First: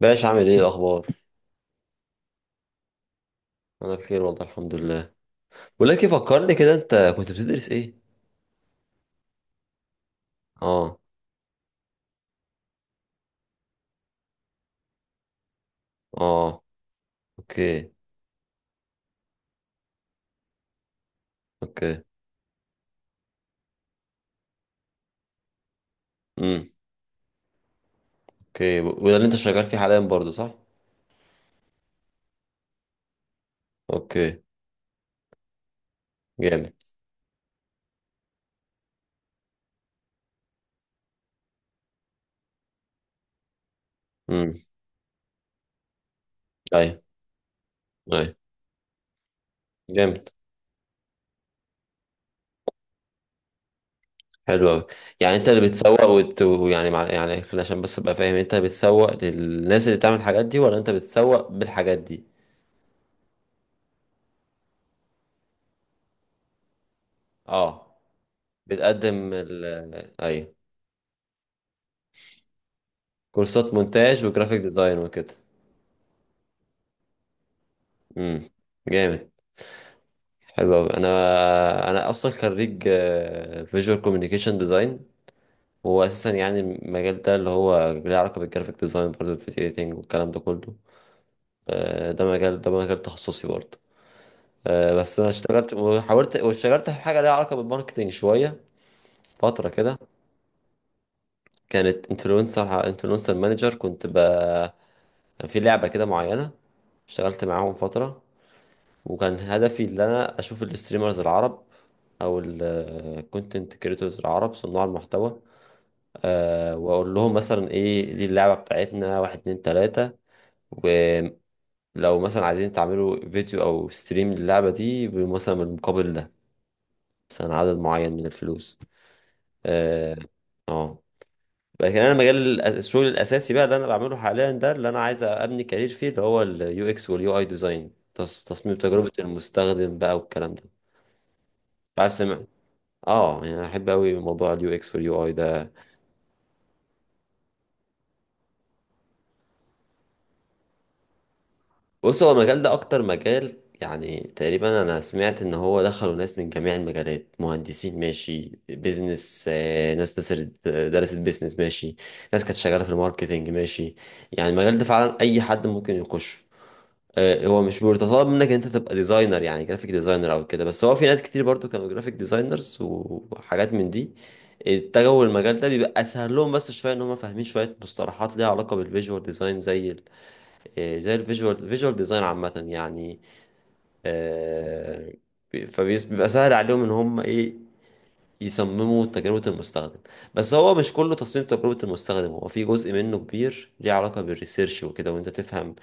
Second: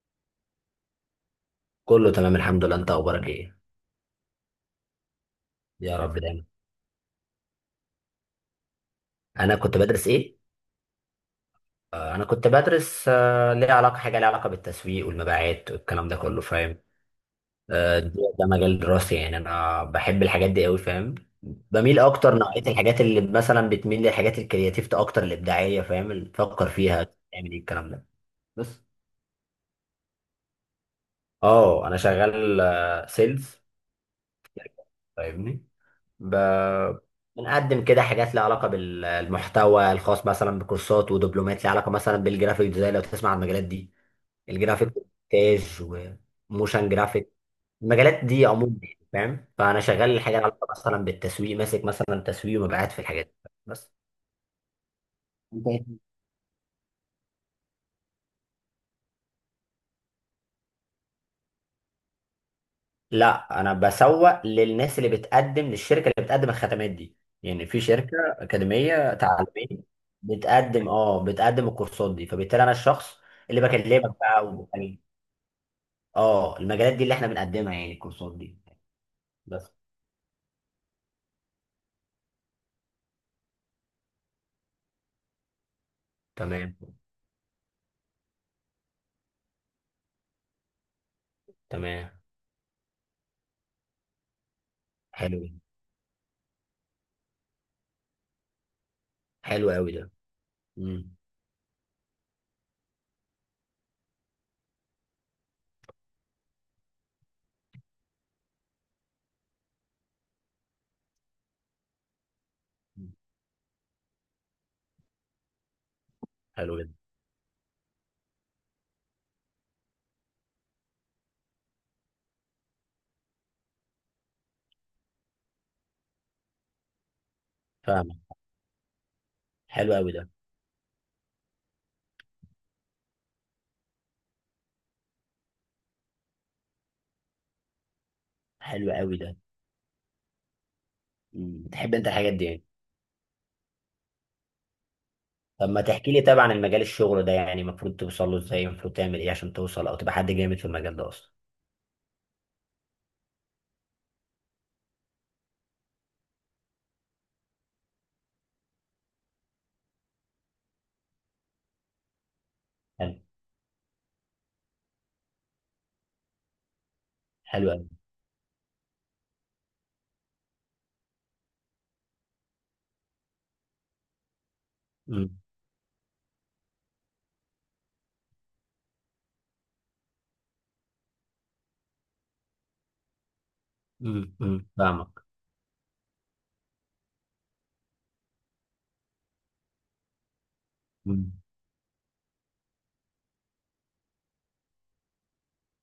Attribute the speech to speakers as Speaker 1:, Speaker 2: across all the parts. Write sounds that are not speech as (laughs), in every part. Speaker 1: باش عامل ايه الاخبار؟
Speaker 2: كله تمام الحمد لله، انت اخبارك ايه؟
Speaker 1: انا بخير والله الحمد لله. بقول
Speaker 2: يا
Speaker 1: لك إيه،
Speaker 2: رب دايما.
Speaker 1: فكرني كده انت كنت بتدرس ايه؟
Speaker 2: انا كنت بدرس ايه؟
Speaker 1: اه.
Speaker 2: انا كنت بدرس ليه علاقه، حاجه ليها علاقه بالتسويق والمبيعات والكلام ده كله،
Speaker 1: اه.
Speaker 2: فاهم؟
Speaker 1: اوكي.
Speaker 2: آه، ده مجال دراستي، يعني انا بحب الحاجات دي قوي، فاهم؟ بميل
Speaker 1: اوكي.
Speaker 2: اكتر نوعيه الحاجات اللي مثلا بتميل للحاجات الكرياتيف اكتر، الابداعيه، فاهم اللي
Speaker 1: امم.
Speaker 2: تفكر فيها تعمل ايه الكلام ده.
Speaker 1: اوكي،
Speaker 2: بس
Speaker 1: وده اللي انت شغال فيه حاليا برضه صح؟
Speaker 2: اه انا شغال سيلز،
Speaker 1: اوكي
Speaker 2: فاهمني؟
Speaker 1: جامد.
Speaker 2: ب- بنقدم كده حاجات لها علاقة بالمحتوى الخاص مثلا بكورسات ودبلومات، لها علاقة مثلا بالجرافيك ديزاين، لو تسمع عن المجالات دي،
Speaker 1: امم.
Speaker 2: الجرافيك، مونتاج وموشن
Speaker 1: ايوه،
Speaker 2: جرافيك، المجالات
Speaker 1: ايوه.
Speaker 2: دي عموما يعني، فاهم؟ فأنا شغال
Speaker 1: جامد.
Speaker 2: الحاجة لها علاقة مثلا بالتسويق، ماسك مثلا تسويق ومبيعات في الحاجات دي بس.
Speaker 1: حلو قوي. يعني انت اللي بتسوق وت... يعني مع... يعني خلينا عشان بس ابقى فاهم، انت بتسوق للناس اللي بتعمل الحاجات دي ولا انت بتسوق بالحاجات دي؟
Speaker 2: لا انا بسوق للناس اللي بتقدم للشركه، اللي بتقدم الخدمات دي. يعني في
Speaker 1: اه.
Speaker 2: شركه اكاديميه
Speaker 1: بتقدم
Speaker 2: تعليميه
Speaker 1: ال... ايوه.
Speaker 2: بتقدم اه بتقدم الكورسات دي، فبالتالي انا الشخص اللي
Speaker 1: كورسات
Speaker 2: بكلمك
Speaker 1: مونتاج
Speaker 2: بقى
Speaker 1: وجرافيك ديزاين وكده.
Speaker 2: اه المجالات دي اللي احنا بنقدمها، يعني الكورسات
Speaker 1: امم.
Speaker 2: دي
Speaker 1: جامد.
Speaker 2: بس.
Speaker 1: حلو أوي. أنا أصلا خريج فيجوال كوميونيكيشن ديزاين. وهو أساسا يعني
Speaker 2: تمام
Speaker 1: المجال ده اللي هو ليه علاقة بالجرافيك ديزاين برضه الفيديو إيديتنج والكلام ده كله.
Speaker 2: تمام.
Speaker 1: ده مجال تخصصي برضه. بس أنا
Speaker 2: حلو،
Speaker 1: اشتغلت وحاولت واشتغلت في حاجة ليها علاقة بالماركتينج شوية، فترة
Speaker 2: حلو قوي
Speaker 1: كده.
Speaker 2: ده. امم.
Speaker 1: كانت انفلونسر، مانجر، كنت ب... كان في لعبة كده معينة، اشتغلت معاهم فترة، وكان هدفي ان انا اشوف الستريمرز العرب او الكونتنت كريتورز العرب، صناع المحتوى. أه،
Speaker 2: حلو جدا.
Speaker 1: واقول لهم مثلا ايه دي اللعبة بتاعتنا، واحد اتنين تلاتة، ولو مثلا عايزين تعملوا فيديو او ستريم للعبة دي، مثلا بالمقابل ده، مثلا عدد معين
Speaker 2: فاهمك.
Speaker 1: من الفلوس.
Speaker 2: حلو قوي
Speaker 1: اه.
Speaker 2: ده.
Speaker 1: آه. لكن انا مجال الشغل الاساسي بقى اللي انا بعمله حاليا ده اللي انا عايز ابني كارير فيه، اللي هو اليو اكس واليو اي ديزاين، تصميم
Speaker 2: حلو
Speaker 1: تجربة
Speaker 2: قوي ده.
Speaker 1: المستخدم بقى والكلام ده.
Speaker 2: مم. بتحب انت
Speaker 1: عارف
Speaker 2: الحاجات
Speaker 1: سمع.
Speaker 2: دي يعني؟
Speaker 1: اه، يعني انا احب قوي موضوع اليو اكس واليو اي
Speaker 2: طب
Speaker 1: ده.
Speaker 2: ما تحكي لي، طبعا المجال الشغل ده يعني المفروض توصل له ازاي؟ المفروض تعمل ايه عشان توصل او تبقى حد جامد في المجال ده اصلا؟
Speaker 1: بص، هو المجال ده اكتر مجال، يعني تقريبا انا سمعت ان هو دخلوا ناس من جميع المجالات، مهندسين ماشي، بيزنس، ناس درست بيزنس ماشي، ناس كانت شغاله في الماركتينج ماشي. يعني المجال ده فعلا اي حد ممكن يخش. هو
Speaker 2: حلو
Speaker 1: مش
Speaker 2: قوي.
Speaker 1: بيتطلب منك ان انت تبقى ديزاينر، يعني جرافيك ديزاينر او كده، بس هو في ناس كتير برضو كانوا جرافيك ديزاينرز وحاجات من دي اتجهوا
Speaker 2: امم
Speaker 1: المجال ده، بيبقى اسهل لهم بس شويه ان هم فاهمين شويه مصطلحات ليها علاقه بالفيجوال ديزاين زي ال... زي الفيجوال ديزاين عامه يعني.
Speaker 2: امم، امم،
Speaker 1: آه،
Speaker 2: فاهمك.
Speaker 1: بيبقى سهل عليهم ان هم ايه، يصمموا تجربة المستخدم. بس هو مش كله
Speaker 2: مم.
Speaker 1: تصميم تجربة المستخدم، هو في جزء منه كبير ليه علاقة بالريسيرش وكده، وانت تفهم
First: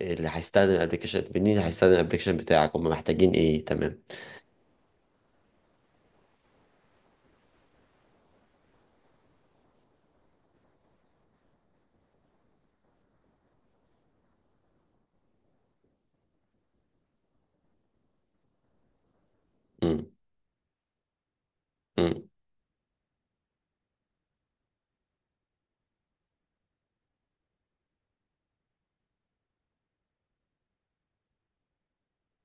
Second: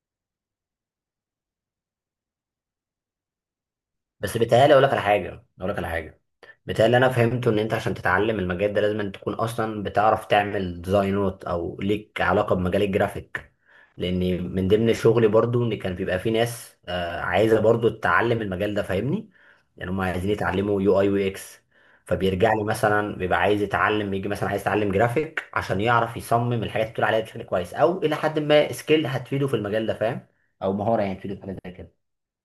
Speaker 1: اللي هيستخدم الابلكيشن منين، هيستخدم الابلكيشن بتاعك، هم محتاجين ايه. تمام.
Speaker 2: بس بيتهيألي اقول لك على حاجه، اقول لك على حاجه، بتاع اللي انا فهمته ان انت عشان تتعلم المجال ده لازم أن تكون اصلا بتعرف تعمل ديزاينات او ليك علاقه بمجال الجرافيك، لان من ضمن شغلي برضو ان كان بيبقى في ناس عايزه برضو تتعلم المجال ده، فاهمني؟ يعني هم
Speaker 1: امم.
Speaker 2: عايزين يتعلموا يو اي يو اكس،
Speaker 1: امم.
Speaker 2: فبيرجع لي مثلا بيبقى عايز يتعلم، يجي مثلا عايز يتعلم جرافيك عشان يعرف يصمم الحاجات اللي بتقول عليها بشكل كويس، او الى حد ما سكيل هتفيده في المجال ده، فاهم؟ او مهاره يعني تفيده في حاجه زي كده،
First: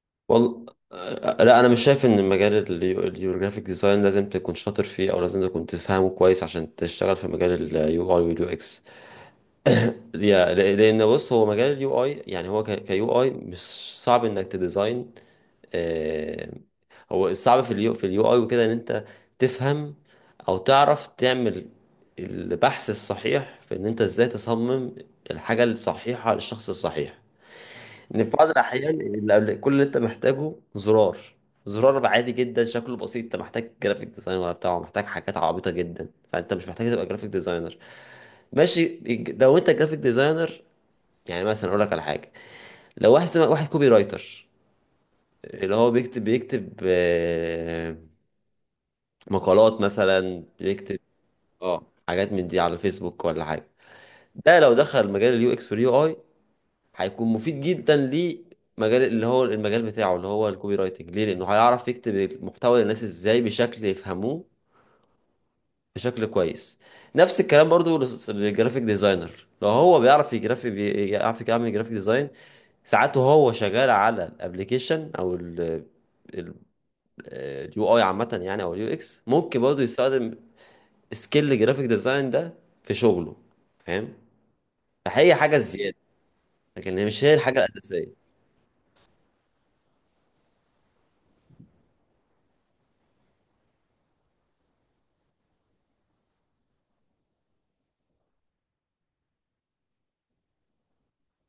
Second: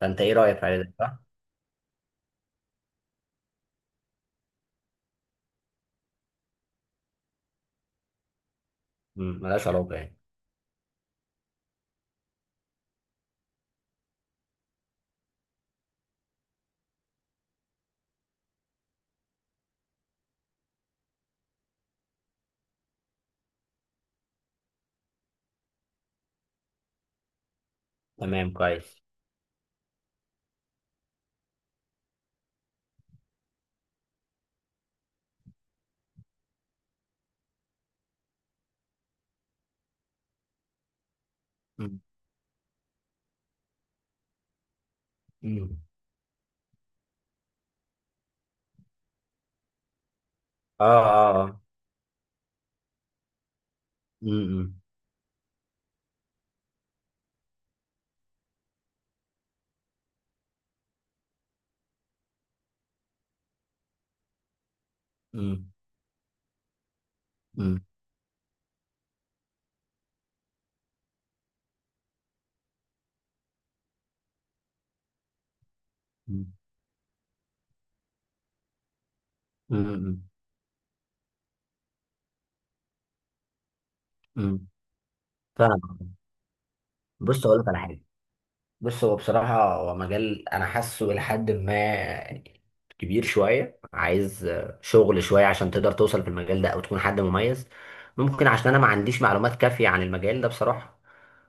Speaker 2: فانت ايه رايك في
Speaker 1: والله،
Speaker 2: حاجه زي كده، صح؟
Speaker 1: لا، انا مش شايف ان مجال اليوروجرافيك ديزاين لازم تكون شاطر فيه او لازم تكون تفهمه كويس عشان تشتغل في مجال اليو اي واليو اكس.
Speaker 2: مم، ملهاش علاقه يعني.
Speaker 1: لان بص، هو مجال اليو اي، يعني هو كيو اي، مش صعب انك تديزاين. آه، هو الصعب في اليو، في اليو اي وكده، ان انت تفهم او تعرف تعمل البحث الصحيح، في ان انت ازاي تصمم الحاجة الصحيحة للشخص الصحيح. ان في بعض
Speaker 2: تمام، كويس.
Speaker 1: الاحيان اللي قبل كل اللي انت محتاجه زرار، عادي جدا شكله بسيط، انت محتاج جرافيك ديزاينر بتاعه محتاج حاجات عبيطة جدا، فانت مش محتاج تبقى جرافيك ديزاينر ماشي. لو انت جرافيك ديزاينر، يعني مثلا اقول لك على حاجة، لو واحد كوبي رايتر، اللي
Speaker 2: مم.
Speaker 1: هو بيكتب، مقالات مثلا،
Speaker 2: اه
Speaker 1: بيكتب
Speaker 2: اه اه.
Speaker 1: اه حاجات من دي على فيسبوك ولا حاجه، ده لو
Speaker 2: مم.
Speaker 1: دخل مجال اليو اكس واليو اي، هيكون مفيد جدا لمجال اللي هو المجال بتاعه اللي هو الكوبي رايتنج، ليه؟ لانه هيعرف يكتب المحتوى للناس ازاي بشكل يفهموه،
Speaker 2: مم.
Speaker 1: بشكل كويس. نفس الكلام
Speaker 2: مم.
Speaker 1: برضو للجرافيك ديزاينر، لو هو بيعرف يجرافي بيعرف يعمل جرافيك ديزاين ساعات وهو شغال على الابليكيشن او
Speaker 2: مم.
Speaker 1: اليو اي عامة يعني او اليو اكس، ممكن برضه
Speaker 2: مم. مم.
Speaker 1: يستخدم سكيل جرافيك ديزاين ده في شغله، فاهم؟
Speaker 2: مم.
Speaker 1: فهي حاجة زيادة،
Speaker 2: فاهم.
Speaker 1: لكن هي مش هي
Speaker 2: بص
Speaker 1: الحاجة
Speaker 2: اقول لك على حاجه،
Speaker 1: الأساسية.
Speaker 2: بص هو بصراحة هو مجال أنا حاسه لحد ما يعني كبير شوية، عايز شغل شوية عشان تقدر توصل في المجال ده أو تكون حد مميز. ممكن عشان أنا ما عنديش معلومات كافية عن المجال ده بصراحة،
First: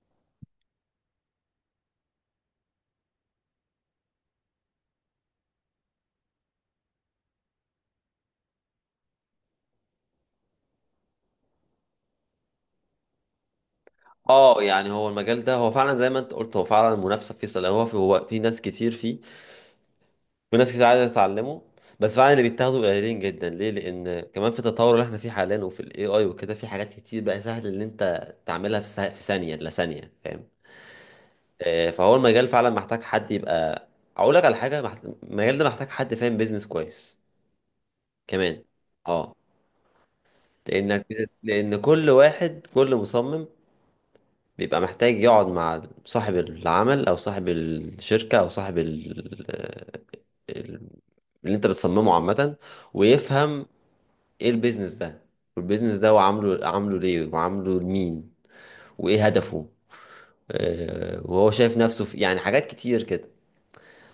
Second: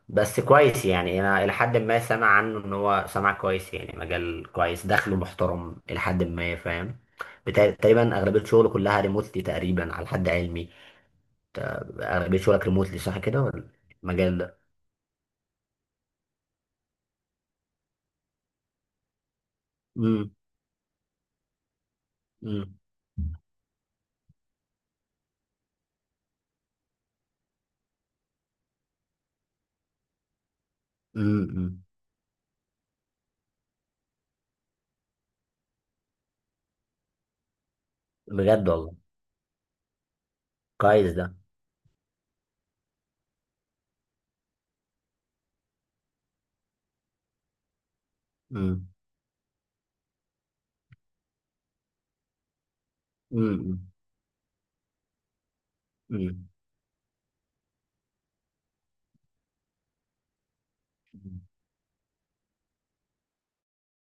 Speaker 2: بس كويس. يعني أنا لحد ما سامع عنه إن هو سامع كويس، يعني مجال كويس، دخله محترم لحد ما، فاهم؟ تقريبا أغلبية شغله كلها ريموتلي تقريبا على حد علمي. أغلبية شغلك ريموتلي صح كده ولا؟ المجال ده؟
Speaker 1: اه، يعني هو المجال ده هو فعلا زي ما انت قلت، هو فعلا المنافسة فيه سلبية، هو في، ناس كتير فيه
Speaker 2: امم
Speaker 1: وناس كتير عايزة تتعلمه، بس فعلا اللي
Speaker 2: امم،
Speaker 1: بيتاخدوا قليلين جدا. ليه؟ لأن كمان في التطور اللي احنا فيه حاليا وفي الاي اي وكده، في حاجات كتير بقى سهل ان انت تعملها في في ثانية، لا ثانية، فاهم؟
Speaker 2: امم امم، امم.
Speaker 1: فهو المجال فعلا محتاج حد يبقى، اقول لك على حاجه، المجال ده محتاج حد فاهم بيزنس كويس كمان.
Speaker 2: بجد والله.
Speaker 1: اه، لانك،
Speaker 2: كويس ده.
Speaker 1: لان كل واحد، كل مصمم بيبقى محتاج يقعد مع صاحب العمل او صاحب الشركه او صاحب
Speaker 2: امم
Speaker 1: ال... ال- اللي انت بتصممه عامه،
Speaker 2: امم،
Speaker 1: ويفهم ايه البيزنس ده، والبيزنس ده هو
Speaker 2: امم،
Speaker 1: عامله، ليه وعامله لمين وايه هدفه،
Speaker 2: امم.
Speaker 1: وهو شايف نفسه في، يعني حاجات كتير كده.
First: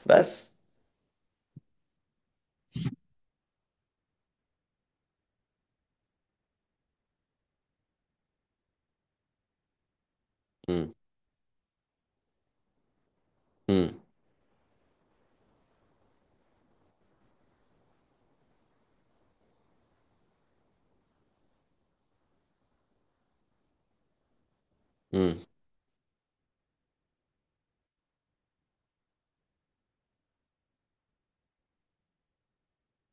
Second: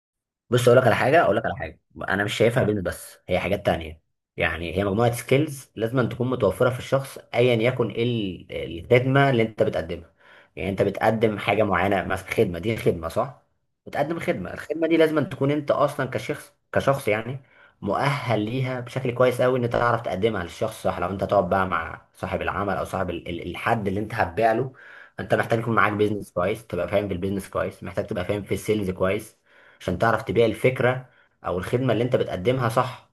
Speaker 1: بس.
Speaker 2: بص اقول لك على حاجه، اقول لك على حاجه، انا مش شايفها قول بيزنس بس، هي حاجات تانية. يعني هي مجموعه سكيلز لازم تكون متوفره في الشخص، ايا يكن ايه الخدمه اللي انت بتقدمها. يعني انت
Speaker 1: مم.
Speaker 2: بتقدم حاجه معينه، مثلا خدمه، دي خدمه صح؟
Speaker 1: مم.
Speaker 2: بتقدم خدمه، الخدمه دي لازم تكون انت اصلا كشخص يعني مؤهل ليها بشكل كويس قوي، ان انت تعرف تقدمها للشخص صح. لو انت تقعد بقى مع صاحب العمل او صاحب الحد اللي انت هتبيع له،
Speaker 1: امم.
Speaker 2: انت محتاج يكون معاك بيزنس كويس، تبقى فاهم في البيزنس كويس، محتاج تبقى فاهم في السيلز كويس عشان تعرف تبيع الفكرة أو الخدمة اللي أنت بتقدمها، صح؟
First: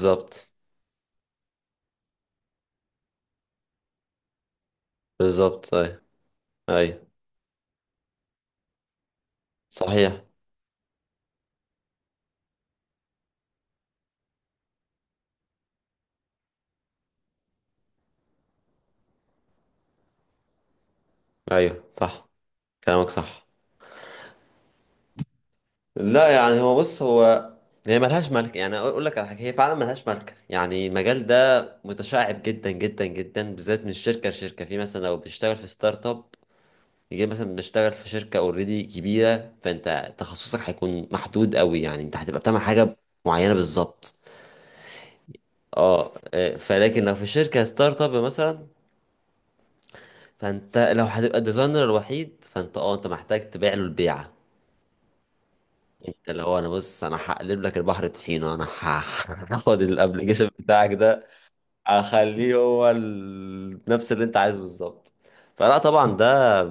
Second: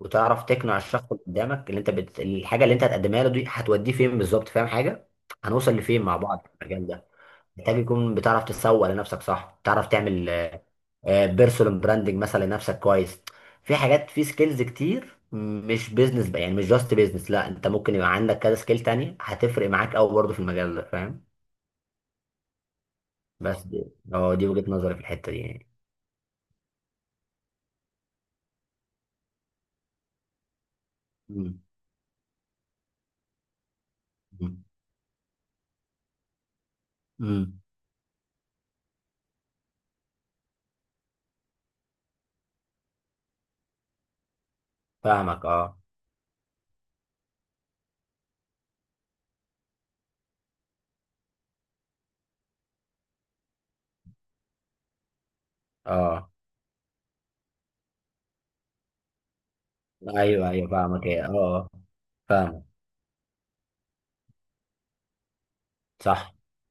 Speaker 2: وتعرف تقنع الشخص اللي قدامك، اللي أنت الحاجة اللي أنت هتقدمها له دي هتوديه فين بالظبط، فاهم حاجة؟
Speaker 1: بالظبط،
Speaker 2: هنوصل
Speaker 1: ايوه.
Speaker 2: لفين مع بعض في المجال ده.
Speaker 1: ايوه،
Speaker 2: محتاج يكون بتعرف تسوق لنفسك صح، تعرف
Speaker 1: صحيح.
Speaker 2: تعمل بيرسونال براندنج مثلا لنفسك كويس. في حاجات، في سكيلز كتير مش بيزنس بقى، يعني مش جاست بيزنس، لا انت ممكن يبقى عندك كذا سكيل تانية هتفرق معاك قوي برضه في المجال ده، فاهم؟
Speaker 1: ايوه، صح، كلامك صح.
Speaker 2: بس دي، اه دي وجهة نظري في الحتة دي يعني.
Speaker 1: لا يعني هو، بص هو، هي ملهاش ملك يعني، اقول لك على حاجه، هي فعلا ملهاش ملك، يعني المجال
Speaker 2: مم.
Speaker 1: ده متشعب جدا جدا جدا، بالذات من شركه
Speaker 2: مم.
Speaker 1: لشركه، في مثلا لو بتشتغل في ستارت اب، يجي مثلا
Speaker 2: مم.
Speaker 1: بتشتغل في شركه اوريدي كبيره، فانت تخصصك هيكون محدود قوي، يعني انت هتبقى بتعمل حاجه معينه بالظبط.
Speaker 2: فاهمك. اه
Speaker 1: اه، فلكن لو في شركه ستارت اب مثلا، فانت لو هتبقى الديزاينر الوحيد، فانت اه انت محتاج تبيع له البيعه، انت
Speaker 2: اه.
Speaker 1: اللي هو انا، بص انا هقلب لك البحر طحينه، انا (laughs) هاخد
Speaker 2: ايوه
Speaker 1: الابلكيشن
Speaker 2: ايوه
Speaker 1: بتاعك
Speaker 2: فاهمك. ايه
Speaker 1: ده،
Speaker 2: اه آه،.
Speaker 1: اخليه
Speaker 2: فاهمك.
Speaker 1: هو ال... نفس اللي انت عايزه بالظبط. فلا طبعا
Speaker 2: صح.
Speaker 1: ده،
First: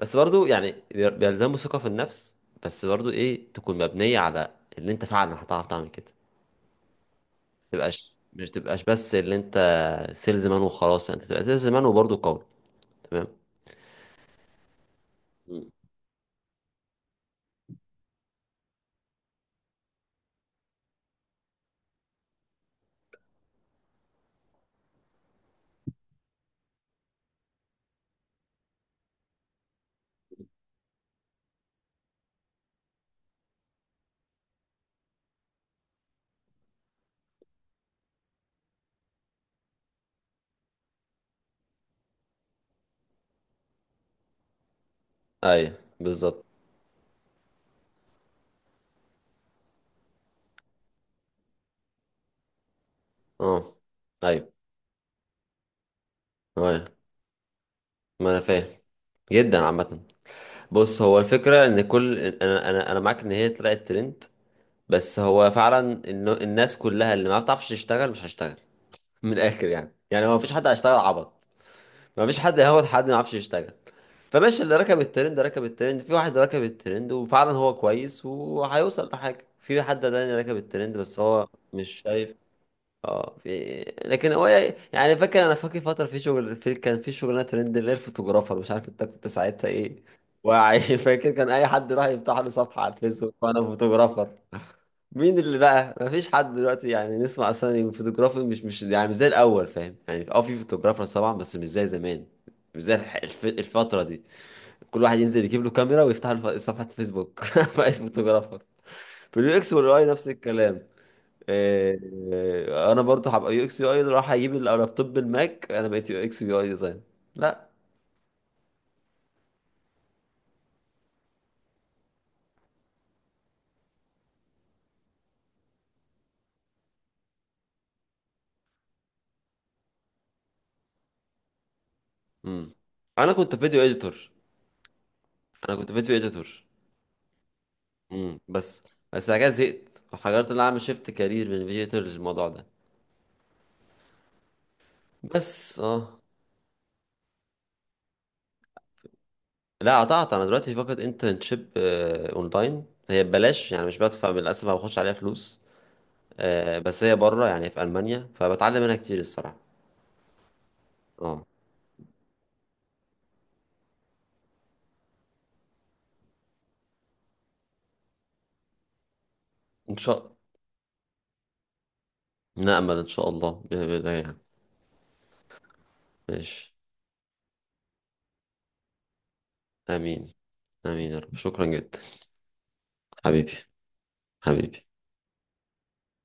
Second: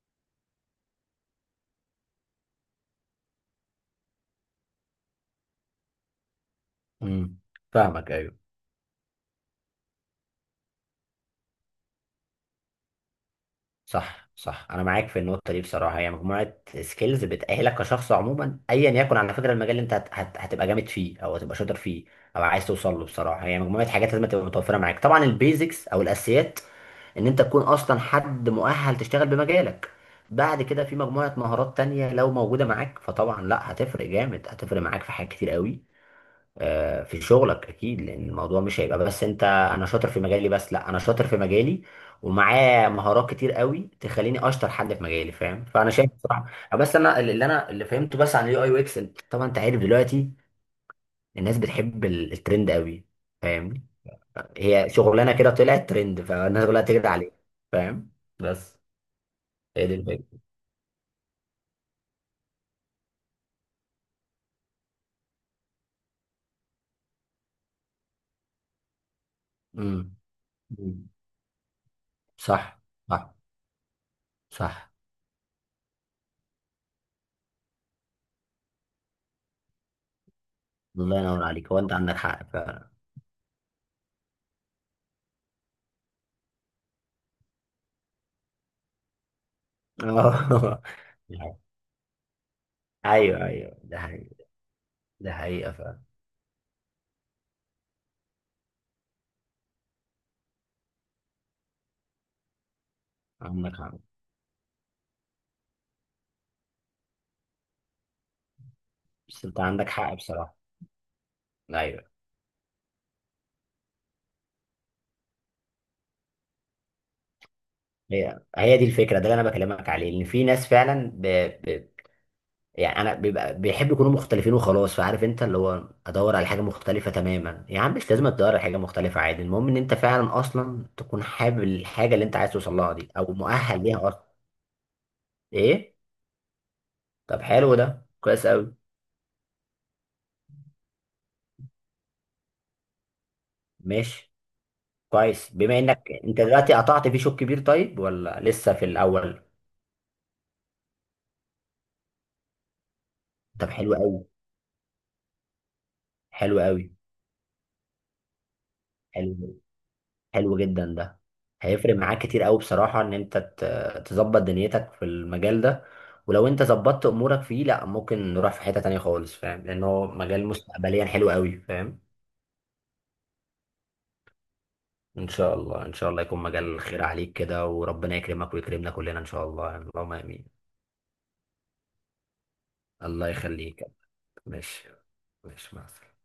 Speaker 1: بس برضو يعني بيلزمه ثقه في النفس، بس برضو ايه، تكون مبنيه على اللي انت فعلا هتعرف تعمل كده،
Speaker 2: امم. فاهمك.
Speaker 1: تبقاش،
Speaker 2: ايوه.
Speaker 1: مش تبقاش بس اللي انت سيلز مان وخلاص، انت تبقى سيلز مان وبرضو قوي. تمام.
Speaker 2: صح صح، انا معاك في النقطه
Speaker 1: م.
Speaker 2: دي بصراحه. هي مجموعه سكيلز بتاهلك كشخص عموما ايا يكن على فكره المجال اللي انت هتبقى جامد فيه او هتبقى شاطر فيه او عايز توصل له. بصراحه هي مجموعه حاجات لازم تبقى متوفره معاك، طبعا البيزكس او الاساسيات ان انت تكون اصلا حد مؤهل تشتغل بمجالك، بعد كده في مجموعه مهارات تانية لو موجوده معاك فطبعا لا هتفرق جامد، هتفرق معاك في حاجات كتير قوي في شغلك اكيد. لان الموضوع مش هيبقى بس انت انا شاطر في مجالي بس، لا انا شاطر في مجالي ومعاه مهارات كتير قوي تخليني اشطر حد في مجالي، فاهم؟
Speaker 1: ايوه.
Speaker 2: فانا شايف
Speaker 1: بالظبط.
Speaker 2: بصراحه. بس انا اللي فهمته بس عن اليو اي يو اكس، طبعا انت عارف دلوقتي الناس بتحب الترند قوي،
Speaker 1: اه.
Speaker 2: فاهم؟
Speaker 1: ايوه.
Speaker 2: هي شغلانه كده طلعت ترند فالناس كلها
Speaker 1: اه،
Speaker 2: تجري عليه، فاهم؟
Speaker 1: ما انا فاهم
Speaker 2: بس
Speaker 1: جدا
Speaker 2: هي دي
Speaker 1: عامة.
Speaker 2: الفكره.
Speaker 1: بص، هو الفكرة ان كل انا معاك ان هي طلعت ترند، بس هو فعلا إن الناس كلها اللي ما بتعرفش تشتغل مش هشتغل. (laughs) من الاخر يعني،
Speaker 2: امم.
Speaker 1: يعني ما فيش حد هيشتغل
Speaker 2: أمم.
Speaker 1: عبط، ما فيش حد
Speaker 2: صح
Speaker 1: هياخد حد ما يعرفش
Speaker 2: صح
Speaker 1: يشتغل. فماشي، اللي
Speaker 2: صح.
Speaker 1: ركب الترند ركب الترند، في واحد ركب الترند وفعلا هو كويس وهيوصل لحاجة، في حد تاني ركب الترند بس
Speaker 2: الله ينور
Speaker 1: هو
Speaker 2: عليك، هو
Speaker 1: مش
Speaker 2: انت عندك
Speaker 1: شايف.
Speaker 2: حق فعلا.
Speaker 1: اه، في، لكن هو، يعني فاكر، انا فاكر فتره في شغل، في كان في شغلانه ترند اللي هي الفوتوغرافر، مش عارف انت كنت ساعتها ايه
Speaker 2: (laughs)
Speaker 1: واعي. (laughs) فاكر كان اي
Speaker 2: آه.
Speaker 1: حد يروح يفتح له صفحه على الفيسبوك
Speaker 2: ايوه
Speaker 1: وانا
Speaker 2: ايوه ده
Speaker 1: فوتوغرافر،
Speaker 2: حقيقة. ده
Speaker 1: مين اللي
Speaker 2: حقيقة
Speaker 1: بقى؟
Speaker 2: فعلا.
Speaker 1: مفيش حد دلوقتي يعني، نسمع اصلا إن الفوتوغرافر مش يعني مش زي الاول، فاهم يعني؟ اه، في فوتوغرافر طبعا بس مش زي زمان، مش زي
Speaker 2: عندك حق.
Speaker 1: الفتره دي، كل واحد ينزل يجيب له كاميرا ويفتح له صفحه فيسبوك (laughs) بقى فوتوغرافر. في
Speaker 2: بس
Speaker 1: اليو
Speaker 2: انت
Speaker 1: اكس
Speaker 2: عندك
Speaker 1: والاي
Speaker 2: حق
Speaker 1: نفس
Speaker 2: بصراحة.
Speaker 1: الكلام. آه،
Speaker 2: ايوه.
Speaker 1: انا برضه هبقى يو اكس يو اي، راح اجيب اللابتوب بالماك، انا بقيت يو اكس يو اي ديزاين، لا.
Speaker 2: هي هي دي الفكرة، ده اللي انا بكلمك عليه، ان في ناس فعلا ب... يعني انا بيبقى بيحب يكونوا مختلفين وخلاص، فعارف انت اللي هو ادور على حاجة مختلفة تماما، يا عم مش لازم تدور على حاجة مختلفة، عادي، المهم ان انت فعلا اصلا تكون حابب الحاجة اللي انت عايز
Speaker 1: امم.
Speaker 2: توصل لها دي
Speaker 1: انا
Speaker 2: او
Speaker 1: كنت فيديو
Speaker 2: مؤهل ليها اصلا.
Speaker 1: اديتور انا كنت
Speaker 2: ايه؟
Speaker 1: فيديو اديتور.
Speaker 2: طب حلو ده،
Speaker 1: امم.
Speaker 2: كويس قوي.
Speaker 1: بس بعد كده زهقت وحاولت ان انا اعمل شيفت كارير من فيديو اديتور للموضوع ده.
Speaker 2: ماشي، كويس
Speaker 1: بس
Speaker 2: بما انك
Speaker 1: اه،
Speaker 2: انت دلوقتي قطعت في شوط كبير، طيب ولا لسه في الاول؟
Speaker 1: لا قطعت، انا دلوقتي فقط انترنشيب اونلاين، هي
Speaker 2: طب
Speaker 1: ببلاش يعني
Speaker 2: حلو
Speaker 1: مش
Speaker 2: قوي،
Speaker 1: بدفع، للاسف ما باخدش عليها فلوس.
Speaker 2: حلو قوي.
Speaker 1: بس هي بره يعني في المانيا، فبتعلم منها كتير الصراحه.
Speaker 2: حلو، حلو جدا ده.
Speaker 1: اه.
Speaker 2: هيفرق معاك كتير قوي بصراحة ان انت تظبط دنيتك في المجال ده، ولو انت ظبطت امورك فيه لا ممكن نروح في حتة تانية خالص، فاهم؟ لان
Speaker 1: ان
Speaker 2: هو
Speaker 1: شاء،
Speaker 2: مجال مستقبليا حلو قوي، فاهم؟
Speaker 1: نأمل ان شاء الله بإذن الله يعني.
Speaker 2: ان شاء الله، ان شاء الله يكون
Speaker 1: ماشي.
Speaker 2: مجال خير عليك كده، وربنا يكرمك ويكرمنا كلنا ان شاء الله، يعني اللهم
Speaker 1: امين.
Speaker 2: امين.
Speaker 1: امين يا رب، شكرا جدا.
Speaker 2: الله
Speaker 1: حبيبي.
Speaker 2: يخليك.
Speaker 1: حبيبي.
Speaker 2: ماشي. ماشي مع السلامة.